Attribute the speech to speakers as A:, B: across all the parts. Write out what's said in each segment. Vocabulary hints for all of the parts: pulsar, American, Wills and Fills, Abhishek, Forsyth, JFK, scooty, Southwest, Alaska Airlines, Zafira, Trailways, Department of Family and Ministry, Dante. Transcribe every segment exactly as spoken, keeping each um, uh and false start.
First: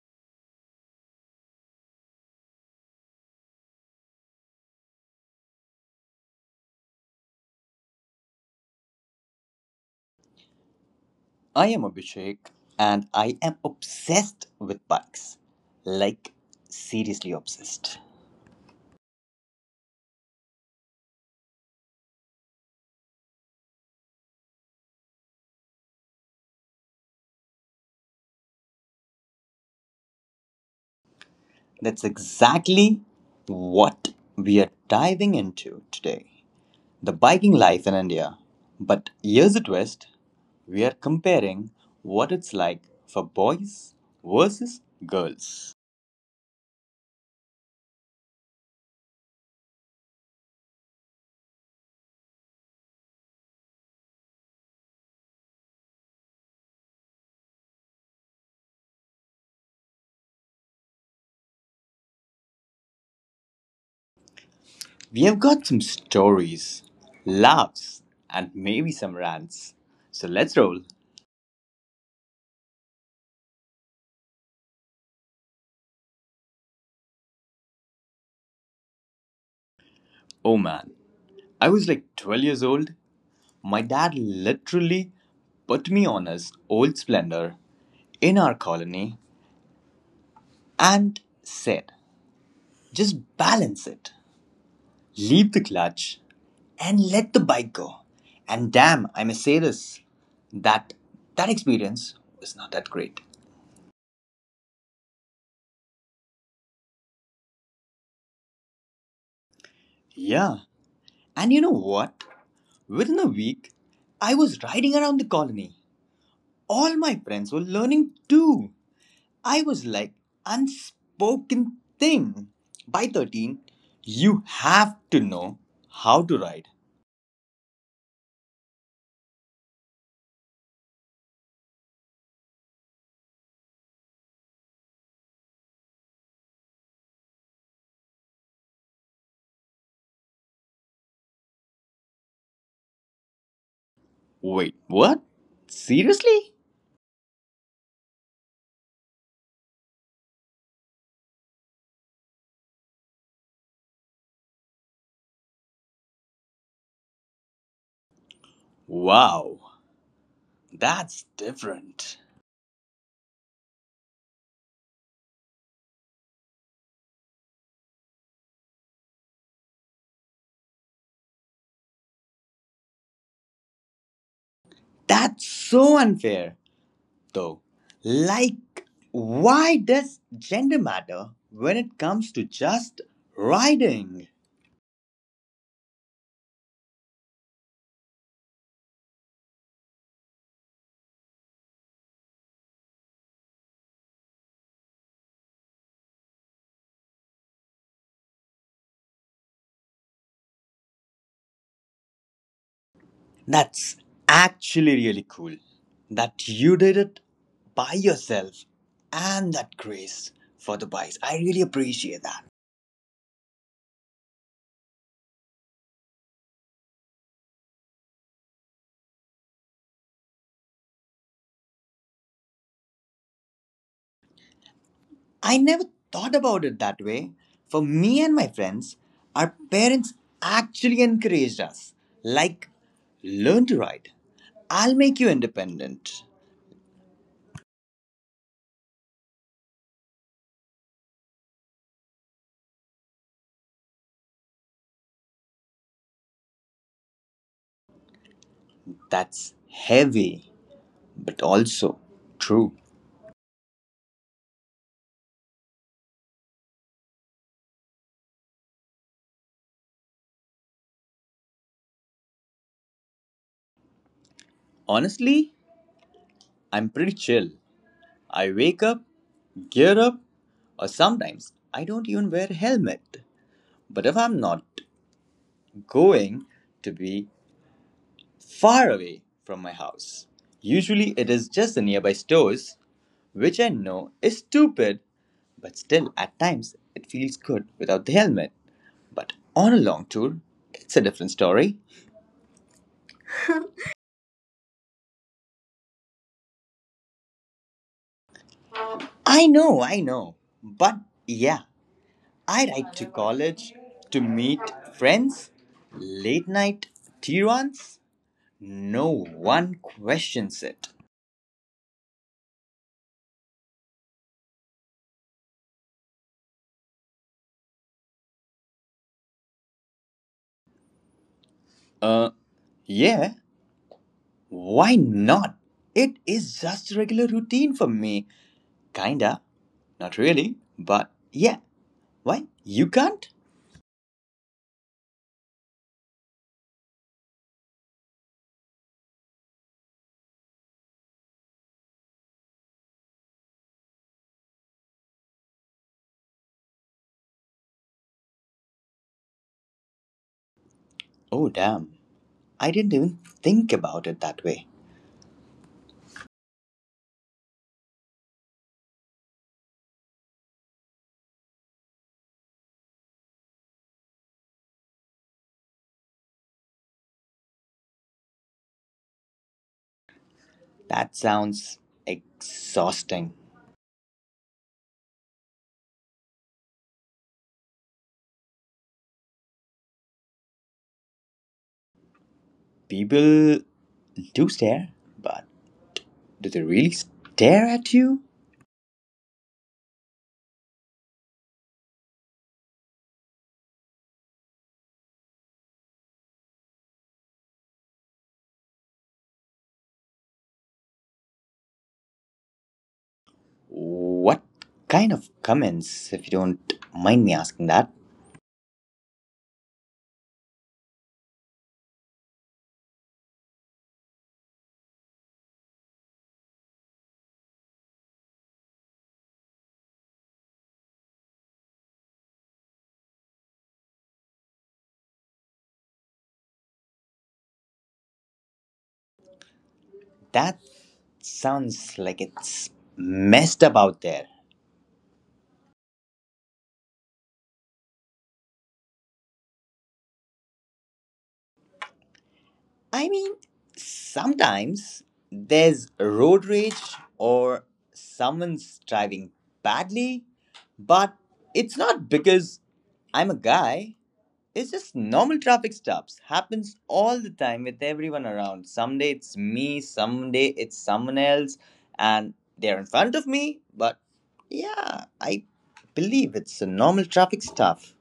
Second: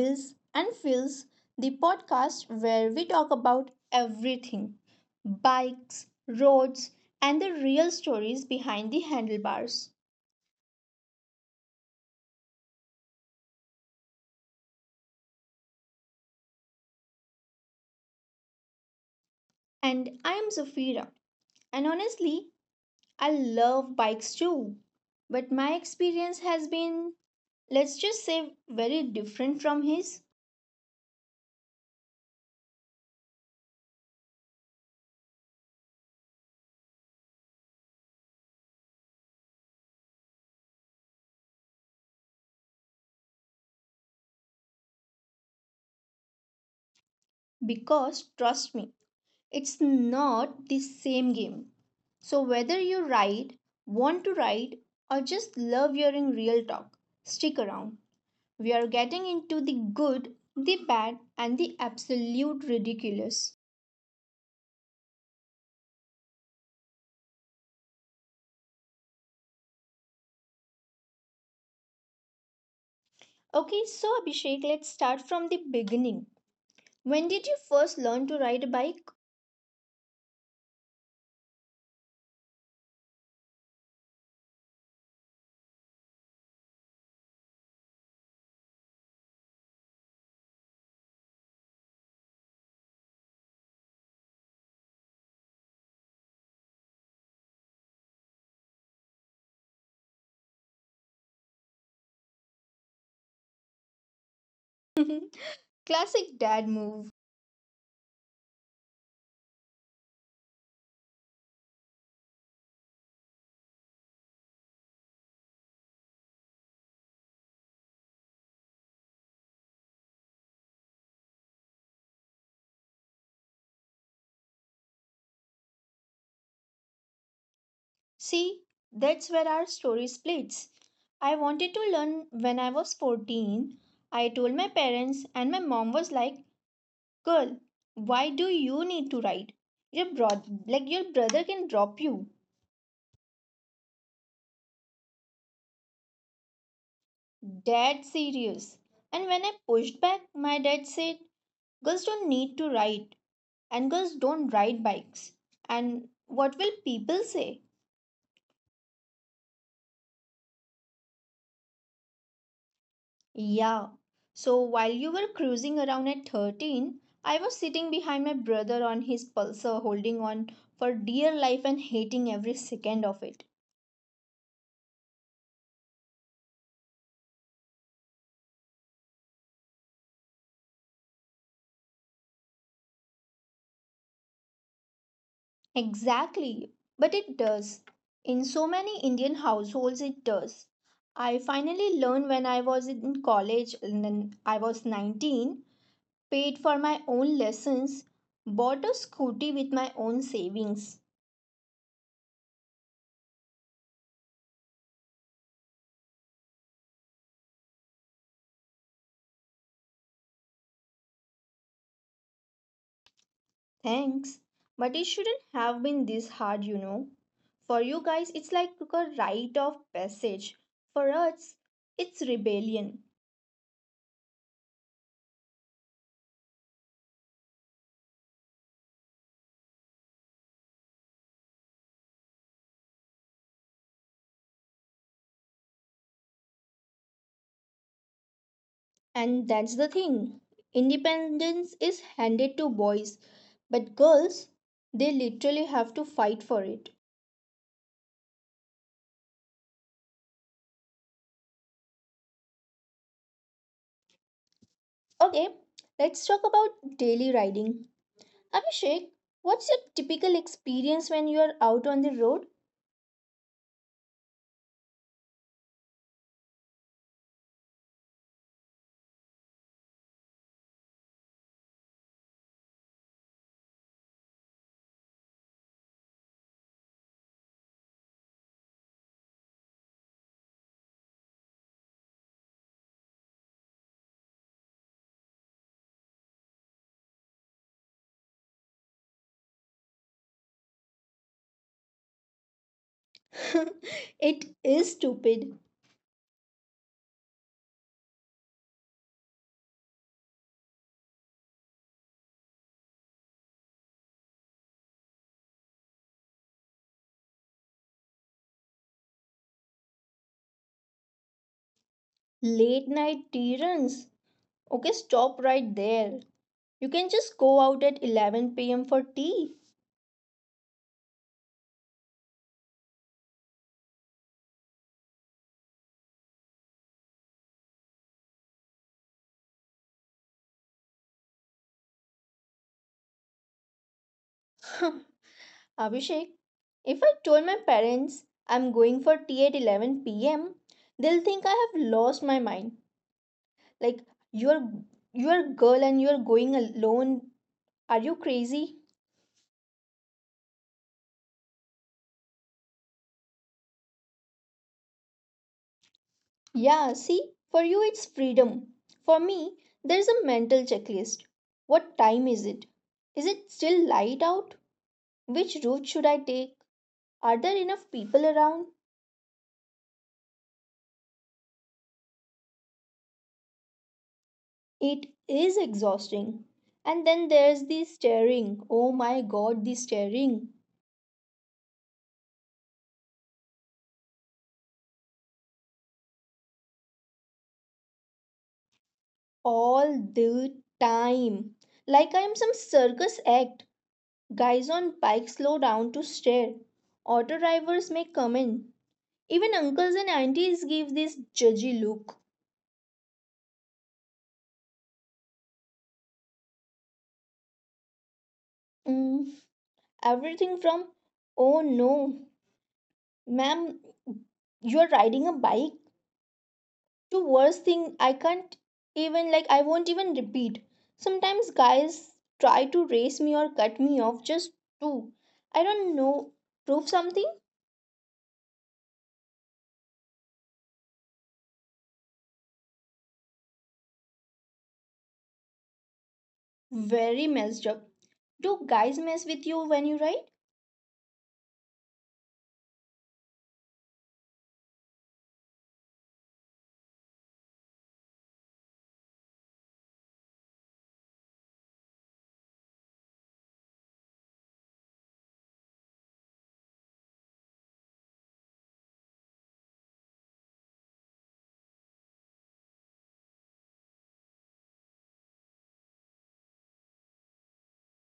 A: Wills and Fills, the podcast where we talk about everything bikes, roads, and the real stories behind the handlebars.
B: I am Abhishek and I am obsessed with bikes. Like, seriously obsessed.
A: And I am Zafira, and honestly, I love bikes too. But my experience has been, let's just say, very different from his
B: That's exactly what we are diving into today, the biking life in India. But here's a twist, we are comparing what it's like for boys versus girls.
A: because trust me, it's not the same game. So, whether you write, want to write, or just love hearing real talk, stick around. We are getting into the good, the bad, and the absolute ridiculous.
B: We have got some stories, laughs, and maybe some rants. So let's roll.
A: Okay, so Abhishek, let's start from the beginning. When did you first learn to ride a bike?
B: Oh man, I was like twelve years old. My dad literally put me on his old splendor in our colony and said, just balance it, leave the clutch, and let the bike go. And damn, I must say this, that that experience was not that great.
A: Classic dad move.
B: Yeah, and you know what? Within a week, I was riding around the colony. All my friends were learning too. I was like, unspoken thing. By thirteen, you have to know how to ride.
A: See, that's where our story splits. I wanted to learn when I was fourteen. I told my parents, and my mom was like, girl, why do you need to ride? Your bro, like your brother can drop you.
B: Wait, what? Seriously?
A: Dad serious. And when I pushed back, my dad said, girls don't need to ride. And girls don't ride bikes. And what will people say?
B: Wow, that's different.
A: Yeah. So while you were cruising around at thirteen, I was sitting behind my brother on his pulsar holding on for dear life and hating every second of it.
B: That's so unfair, though. Like, why does gender matter when it comes to just riding?
A: Exactly, but it does. In so many Indian households, it does. I finally learned when I was in college and then I was nineteen, paid for my own lessons, bought a scooty with my own savings.
B: That's actually really cool that you did it by yourself and that grace for the bikes. I really appreciate that.
A: Thanks. But it shouldn't have been this hard, you know. For you guys, it's like a rite of passage. For us, it's rebellion.
B: I never thought about it that way. For me and my friends, our parents actually encouraged us, like, learn to ride. I'll make you independent.
A: And that's the thing. Independence is handed to boys, but girls, they literally have to fight for it.
B: That's heavy, but also true.
A: Okay, let's talk about daily riding. Abhishek, what's your typical experience when you are out on the road?
B: Honestly, I'm pretty chill. I wake up, gear up, or sometimes I don't even wear a helmet. But if I'm not going to be far away from my house, usually it is just the nearby stores, which I know is stupid, but still at times it feels good without the helmet. But on a long tour, it's a different story.
A: it is stupid.
B: I know, I know. But yeah, I ride to college to meet friends, late night tea runs. No one questions it.
A: Late night tea runs. Okay, stop right there. You can just go out at eleven p m for tea.
B: Uh, yeah, why not? It is just regular routine for me. Kinda. Not really, but yeah. Why? You can't?
A: Abhishek, if I told my parents I'm going for tea at eleven p m, they'll think I have lost my mind. Like, you're you're a girl and you're going alone. Are you crazy?
B: Oh, damn. I didn't even think about it that way.
A: Yeah, see, for you it's freedom. For me, there's a mental checklist. What time is it? Is it still light out? Which route should I take? Are there enough people around?
B: That sounds exhausting.
A: It is exhausting. And then there's the staring. Oh my god, the staring.
B: People do stare, but do they really stare at you?
A: All the time. Like I am some circus act. Guys on bikes slow down to stare. Auto drivers make comment. Even uncles and aunties give this judgy look.
B: What kind of comments, if you don't mind me asking that?
A: Mm, Everything from, oh no, ma'am, you're riding a bike to worst thing I can't even, like, I won't even repeat. Sometimes guys try to race me or cut me off just to, I don't know, prove something.
B: That sounds like it's messed up out there.
A: Very messed up. Do guys mess with you when you ride?
B: I mean, sometimes there's road rage or someone's driving badly, but it's not because I'm a guy. It's just normal traffic stops. Happens all the time with everyone around. Someday it's me, someday it's someone else, and they're in front of me, but yeah, I believe it's a normal traffic stuff.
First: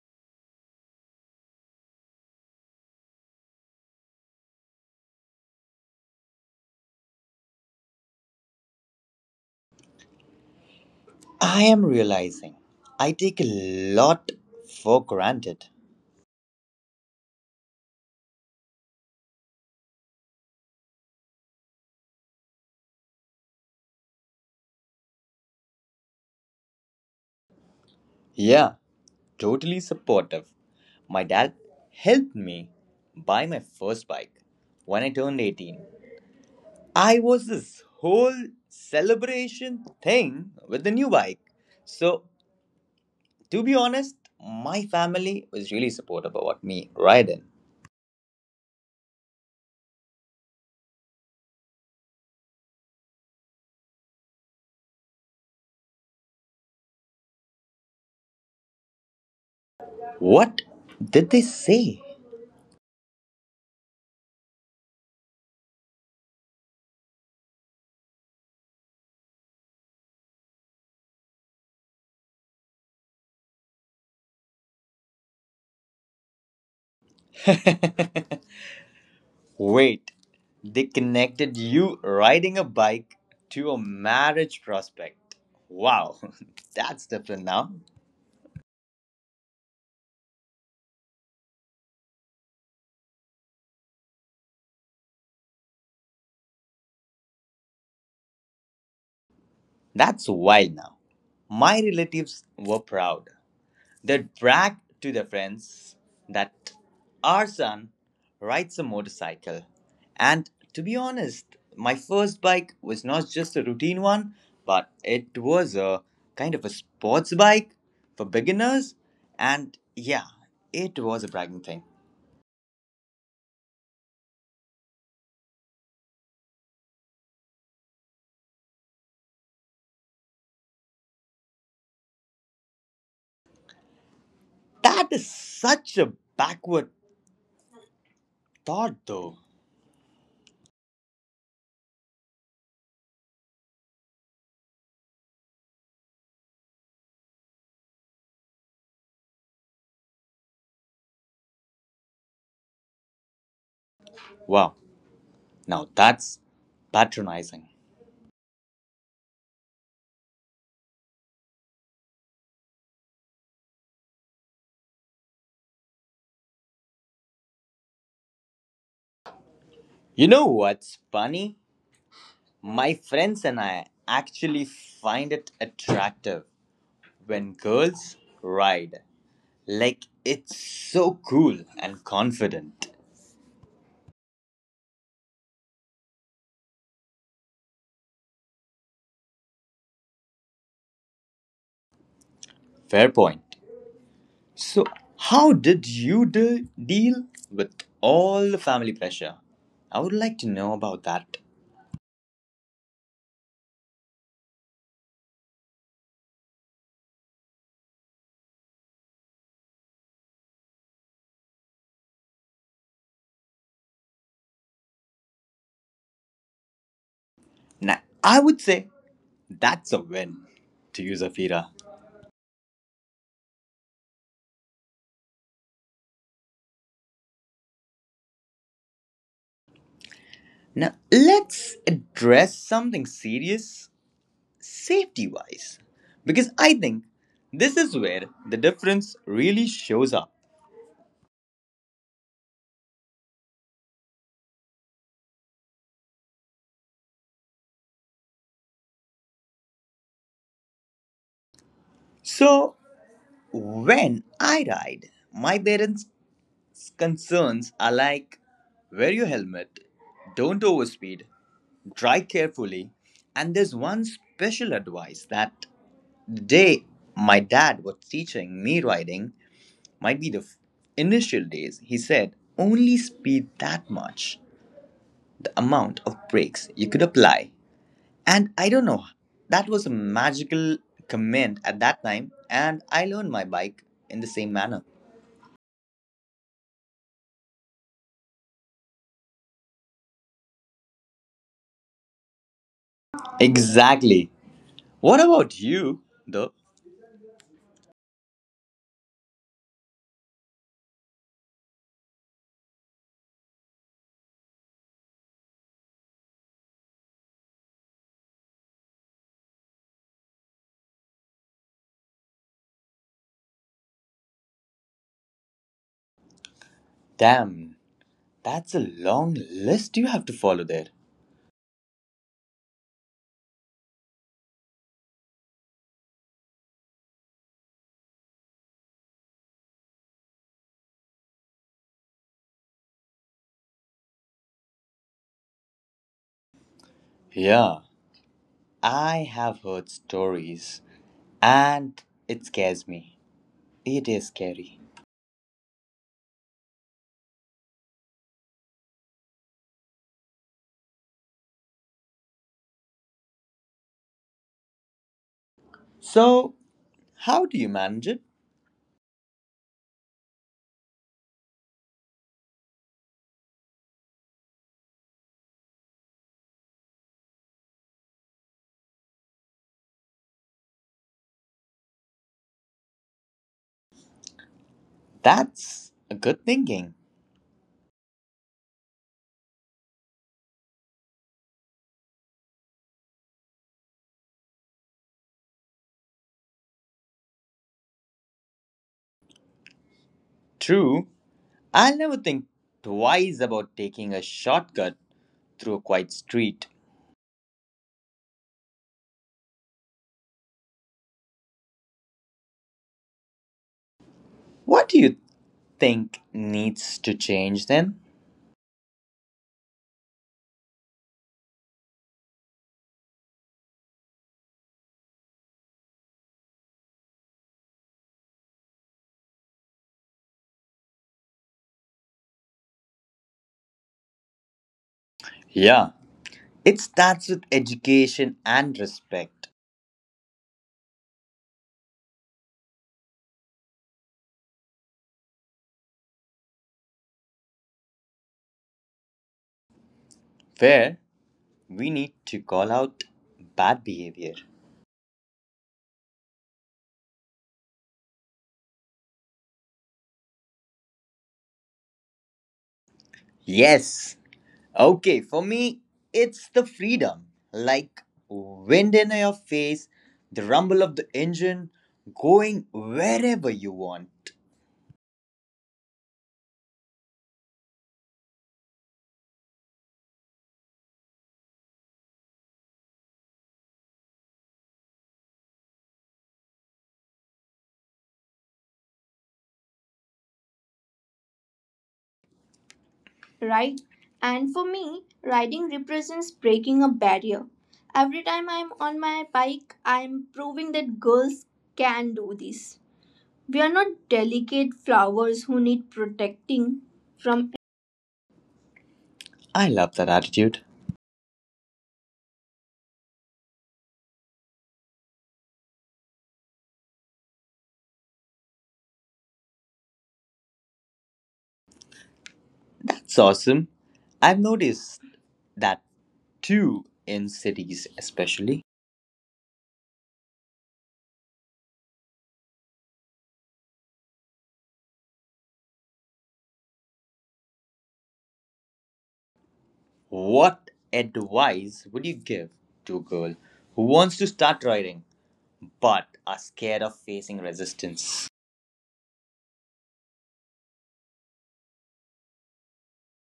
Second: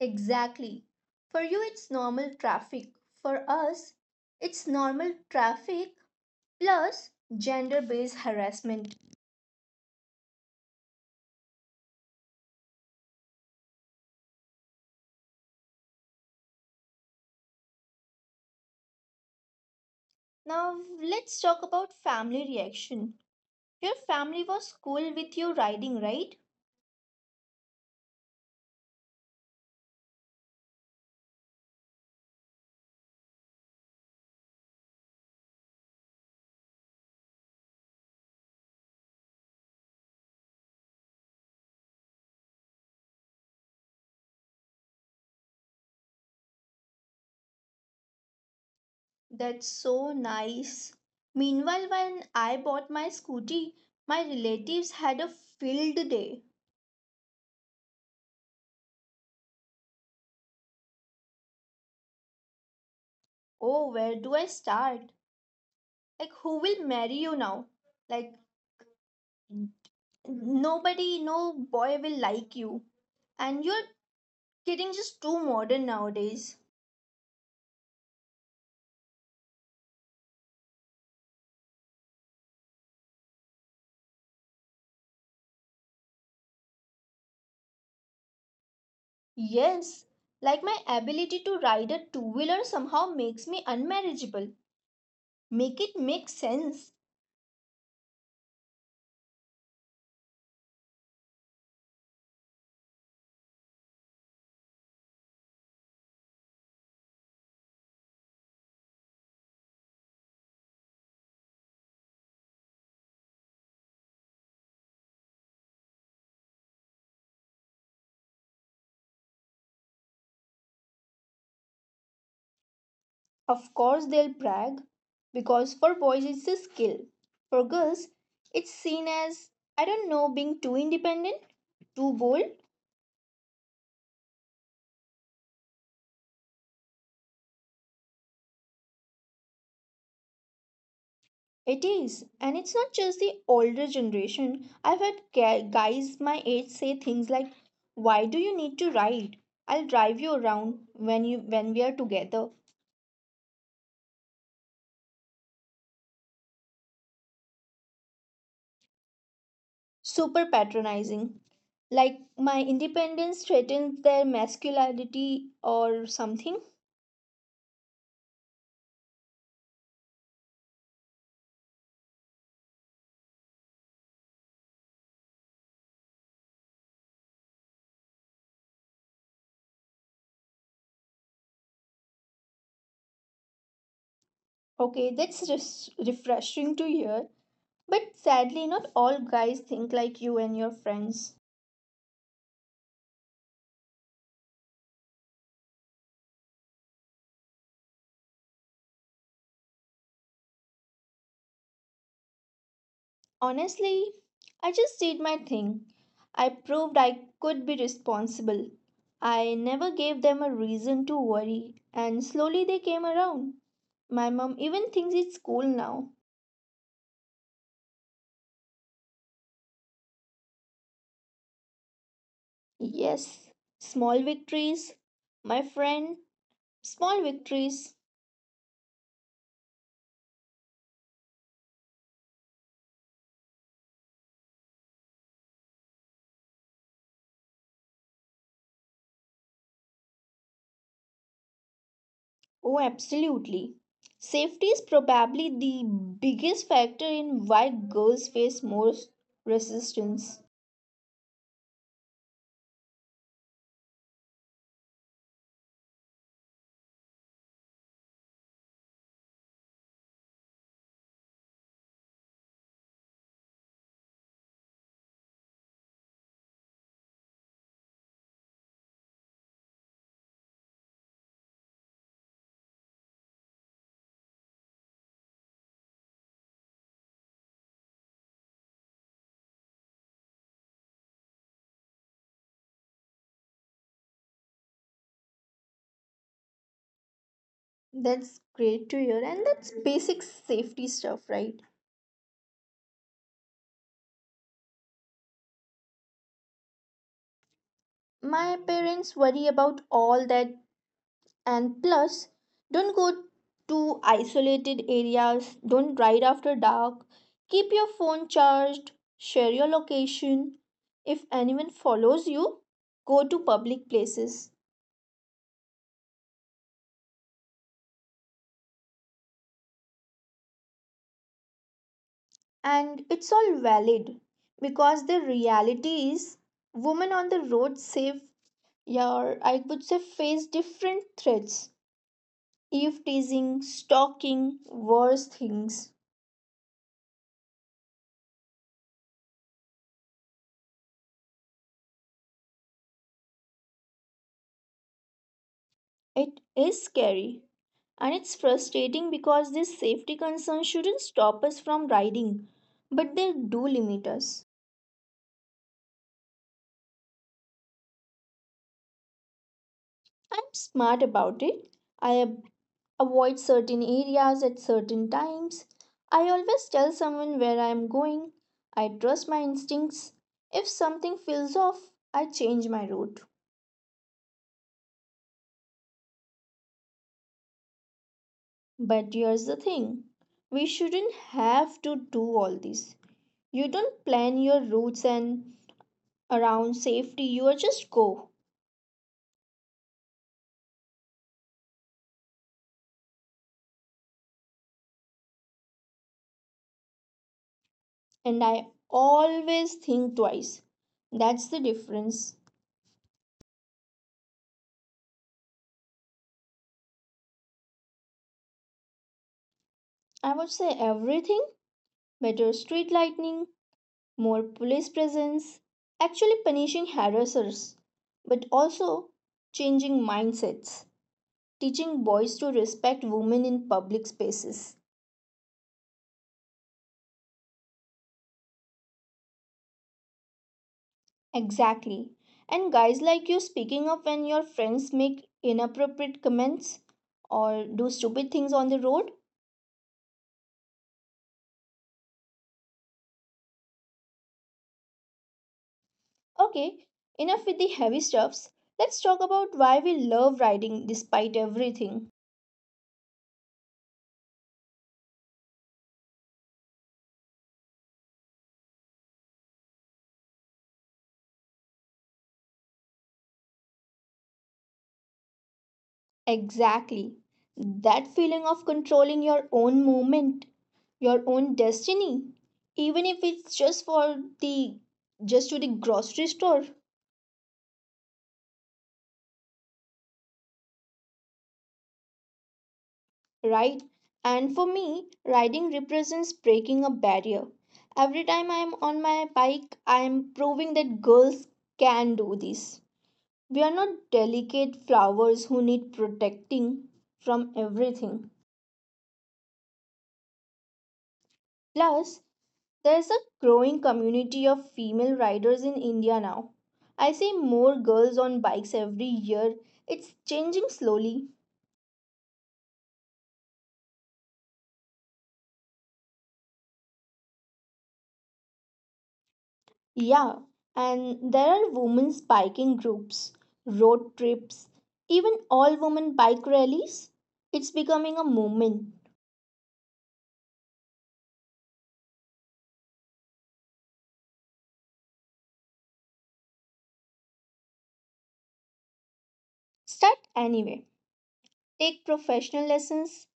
A: Exactly. For you, it's normal traffic. For us, it's normal traffic plus gender based harassment.
B: I am realizing I take a lot for granted.
A: Now, let's talk about family reaction. Your family was cool with you riding, right?
B: Yeah, totally supportive. My dad helped me buy my first bike when I turned eighteen. I was this whole celebration thing with the new bike. So, to be honest, my family was really supportive about me riding.
A: That's so nice. Meanwhile, when I bought my scooty, my relatives had a filled day.
B: What did they say?
A: Oh, where do I start? Like, who will marry you now? Like, nobody, no boy will like you. And you're getting just too modern nowadays.
B: Wait, they connected you riding a bike to a marriage prospect. Wow, that's different now.
A: Yes, like my ability to ride a two wheeler somehow makes me unmarriageable. Make it make sense.
B: That's wild now. My relatives were proud. They brag to their friends that our son rides a motorcycle. And to be honest, my first bike was not just a routine one, but it was a kind of a sports bike for beginners. And yeah, it was a bragging thing.
A: Of course, they'll brag because for boys it's a skill. For girls, it's seen as, I don't know, being too independent, too bold.
B: That is such a backward thought, though.
A: It is, and it's not just the older generation. I've had ga- guys my age say things like, "Why do you need to ride? I'll drive you around when you when we are together."
B: Wow, now that's patronizing.
A: Super patronizing. Like my independence threatens their masculinity or something.
B: You know what's funny? My friends and I actually find it attractive when girls ride. Like it's so cool and confident.
A: Okay, that's res- refreshing to hear. But sadly, not all guys think like you and your friends.
B: Fair point. So, how did you de- deal with all the family pressure? I would like to know about that.
A: Honestly, I just did my thing. I proved I could be responsible. I never gave them a reason to worry, and slowly they came around. My mom even thinks it's cool now.
B: Now, I would say that's a win to you, Zafira.
A: Yes, small victories, my friend, small victories.
B: Now, let's address something serious, safety wise? Because I think this is where the difference really shows up.
A: Oh, absolutely. Safety is probably the biggest factor in why girls face more resistance.
B: So, when I ride, my parents' concerns are like wear your helmet, don't overspeed, drive carefully, and there's one special advice that the day my dad was teaching me riding might be the f- initial days. He said, only speed that much, the amount of brakes you could apply. And I don't know, that was a magical comment at that time, and I learned my bike in the same manner.
A: That's great to hear, and that's basic safety stuff, right?
B: Exactly. What about you, though?
A: My parents worry about all that and plus don't go to isolated areas, don't ride after dark, keep your phone charged, share your location. If anyone follows you, go to public places.
B: Damn, that's a long list you have to follow there.
A: And it's all valid because the reality is women on the road save your I would say face different threats. Eve teasing, stalking, worse things.
B: Yeah, I have heard stories, and it scares me. It is scary.
A: It is scary. And it's frustrating because these safety concerns shouldn't stop us from riding, but they do limit us.
B: So, how do you manage it?
A: I'm smart about it. I ab- avoid certain areas at certain times. I always tell someone where I am going. I trust my instincts. If something feels off, I change my route.
B: That's a good thinking.
A: But here's the thing we shouldn't have to do all this. You don't plan your routes and around safety, you are just go.
B: True, I'll never think twice about taking a shortcut through a quiet street.
A: And I always think twice. That's the difference.
B: What do you think needs to change then?
A: I would say everything better street lighting, more police presence, actually punishing harassers, but also changing mindsets, teaching boys to respect women in public spaces.
B: Yeah, it starts with education and respect.
A: Exactly. And guys like you speaking up when your friends make inappropriate comments or do stupid things on the road.
B: Fair. We need to call out bad behavior.
A: Okay, enough with the heavy stuffs. Let's talk about why we love riding despite everything.
B: Yes. Okay, for me, it's the freedom. Like wind in your face, the rumble of the engine, going wherever you want.
A: Exactly. That feeling of controlling your own movement, your own destiny, even if it's just for the just to the grocery store, right?
B: Right?
A: And
B: And
A: for
B: for me,
A: me,
B: riding
A: riding
B: represents
A: represents
B: breaking
A: breaking a
B: a
A: barrier.
B: barrier.
A: Every
B: Every
A: time
B: time
A: I'm
B: I'm
A: on
B: on
A: my
B: my bike,
A: bike,
B: I'm
A: I'm
B: proving
A: proving that
B: that
A: girls
B: girls
A: can
B: can
A: do
B: do this.
A: this. We
B: We
A: are
B: are
A: not
B: not delicate
A: delicate flowers
B: flowers
A: who
B: who
A: need
B: need protecting
A: protecting from
B: from.
A: everything.
B: I love that attitude.
A: Plus, there is a growing community of female riders in India now. I see more girls on bikes every year. It's changing slowly.
B: That's awesome. I've noticed that too in cities, especially.
A: Yeah, and there are women's biking groups, road trips, even all women bike rallies. It's becoming a movement.
B: What advice would you give to a girl who wants to start riding but are scared of facing resistance?
A: Start anyway. Take professional lessons.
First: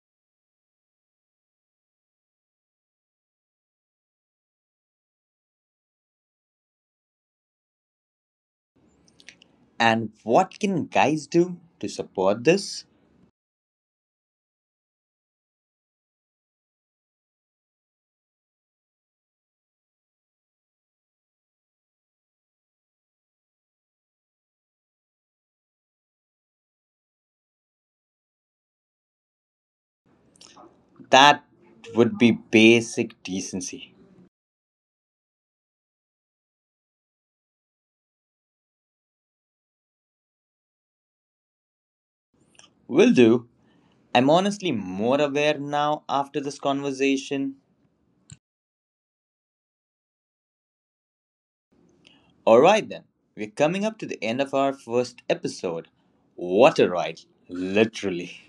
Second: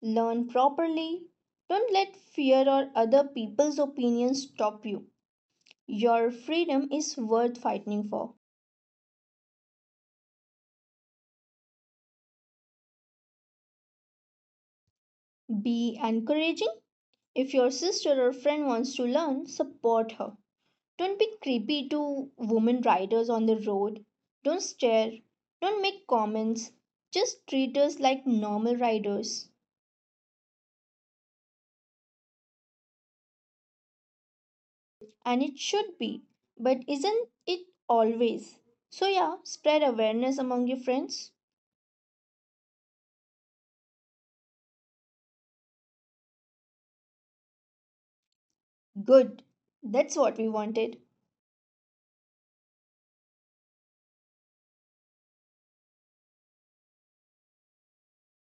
A: Learn properly. Don't let fear or other people's opinions stop you. Your freedom is worth fighting for.
B: And what can guys do to support this?
A: Be encouraging. If your sister or friend wants to learn, support her. Don't be creepy to women riders on the road. Don't stare. Don't make comments. Just treat us like normal riders.
B: That would be basic decency.
A: And it should be, but isn't it always? So, yeah, spread awareness among your friends.
B: Will do. I'm honestly more aware now after this conversation.
A: Good. That's what we wanted.
B: Alright then, we're coming up to the end of our first episode. What a ride, literally.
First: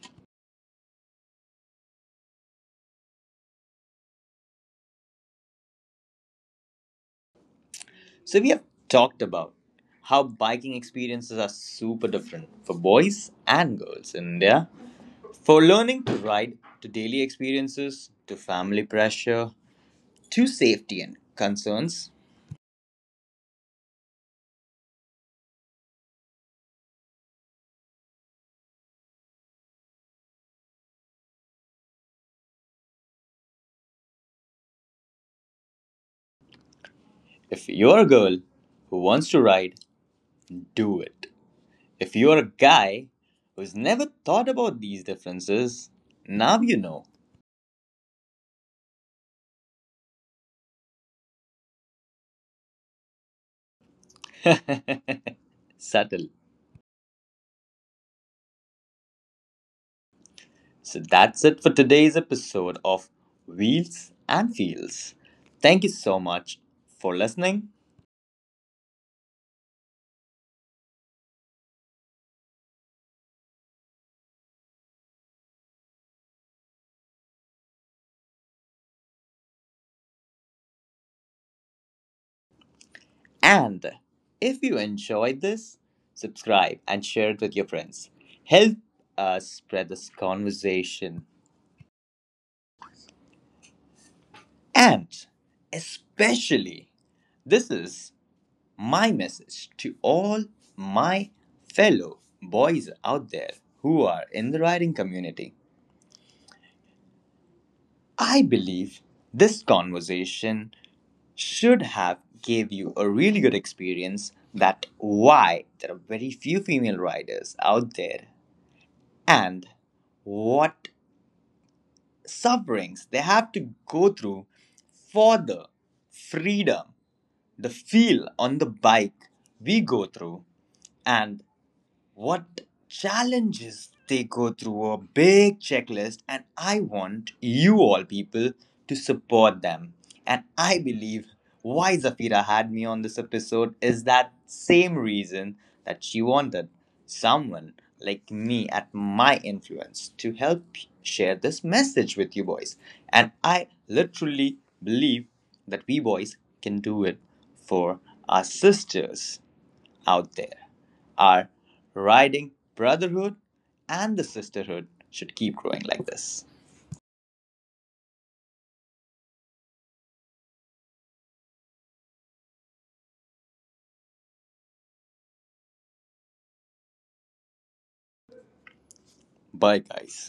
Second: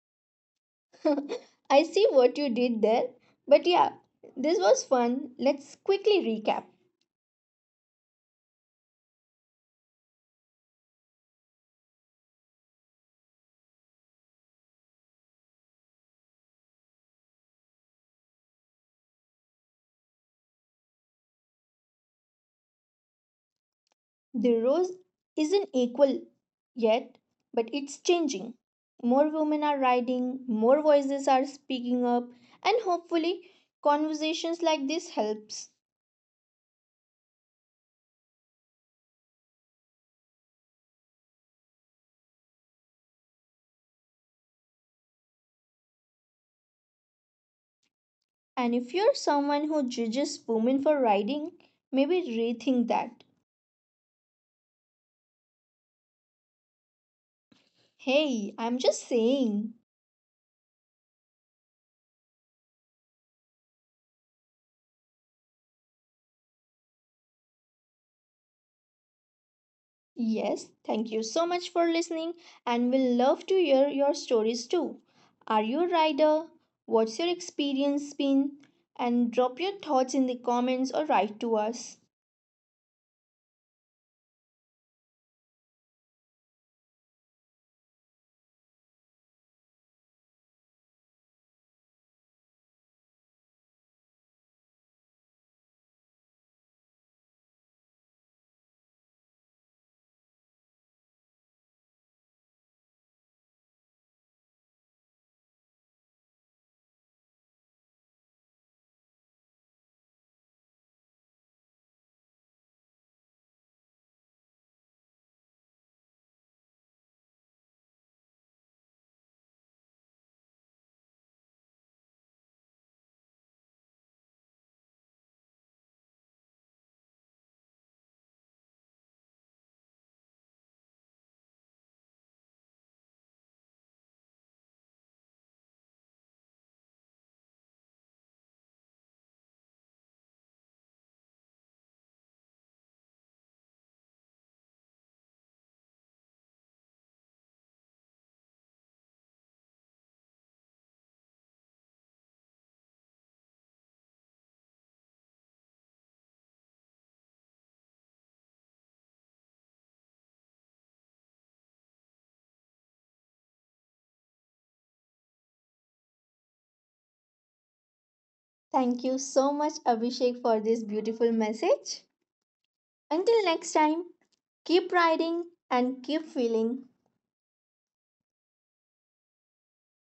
A: I see what you did there. But yeah, this was fun. Let's quickly recap.
B: So, we have talked about how biking experiences are super different for boys and girls in India. For learning to ride, to daily experiences, to family pressure, to safety and concerns.
A: The rose isn't equal yet, but it's changing. More women are riding, more voices are speaking up, and hopefully conversations like this helps.
B: If you're a girl who wants to ride, do it. If you're a guy who's never thought about these differences, now you know.
A: And if you're someone who judges women for riding, maybe rethink that.
B: Subtle.
A: Hey, I'm just saying.
B: So that's it for today's episode of Wheels and Feels. Thank you so much for listening.
A: Yes, thank you so much for listening, and we'll love to hear your stories too. Are you a rider? What's your experience been? And drop your thoughts in the comments or write to us.
B: And if you enjoyed this, subscribe and share it with your friends. Help us spread this conversation, and especially, this is my message to all my fellow boys out there who are in the riding community. I believe this conversation should have gave you a really good experience that why there are very few female riders out there, and what sufferings they have to go through for the freedom, the feel on the bike we go through, and what challenges they go through, a big checklist, and I want you all people to support them. And I believe why Zafira had me on this episode is that same reason, that she wanted someone like me at my influence to help share this message with you boys. And I literally believe that we boys can do it for our sisters out there. Our riding brotherhood and the sisterhood should keep growing like this.
A: Thank you so much, Abhishek, for this beautiful message. Until next time, keep riding and keep feeling.
B: Bye, guys.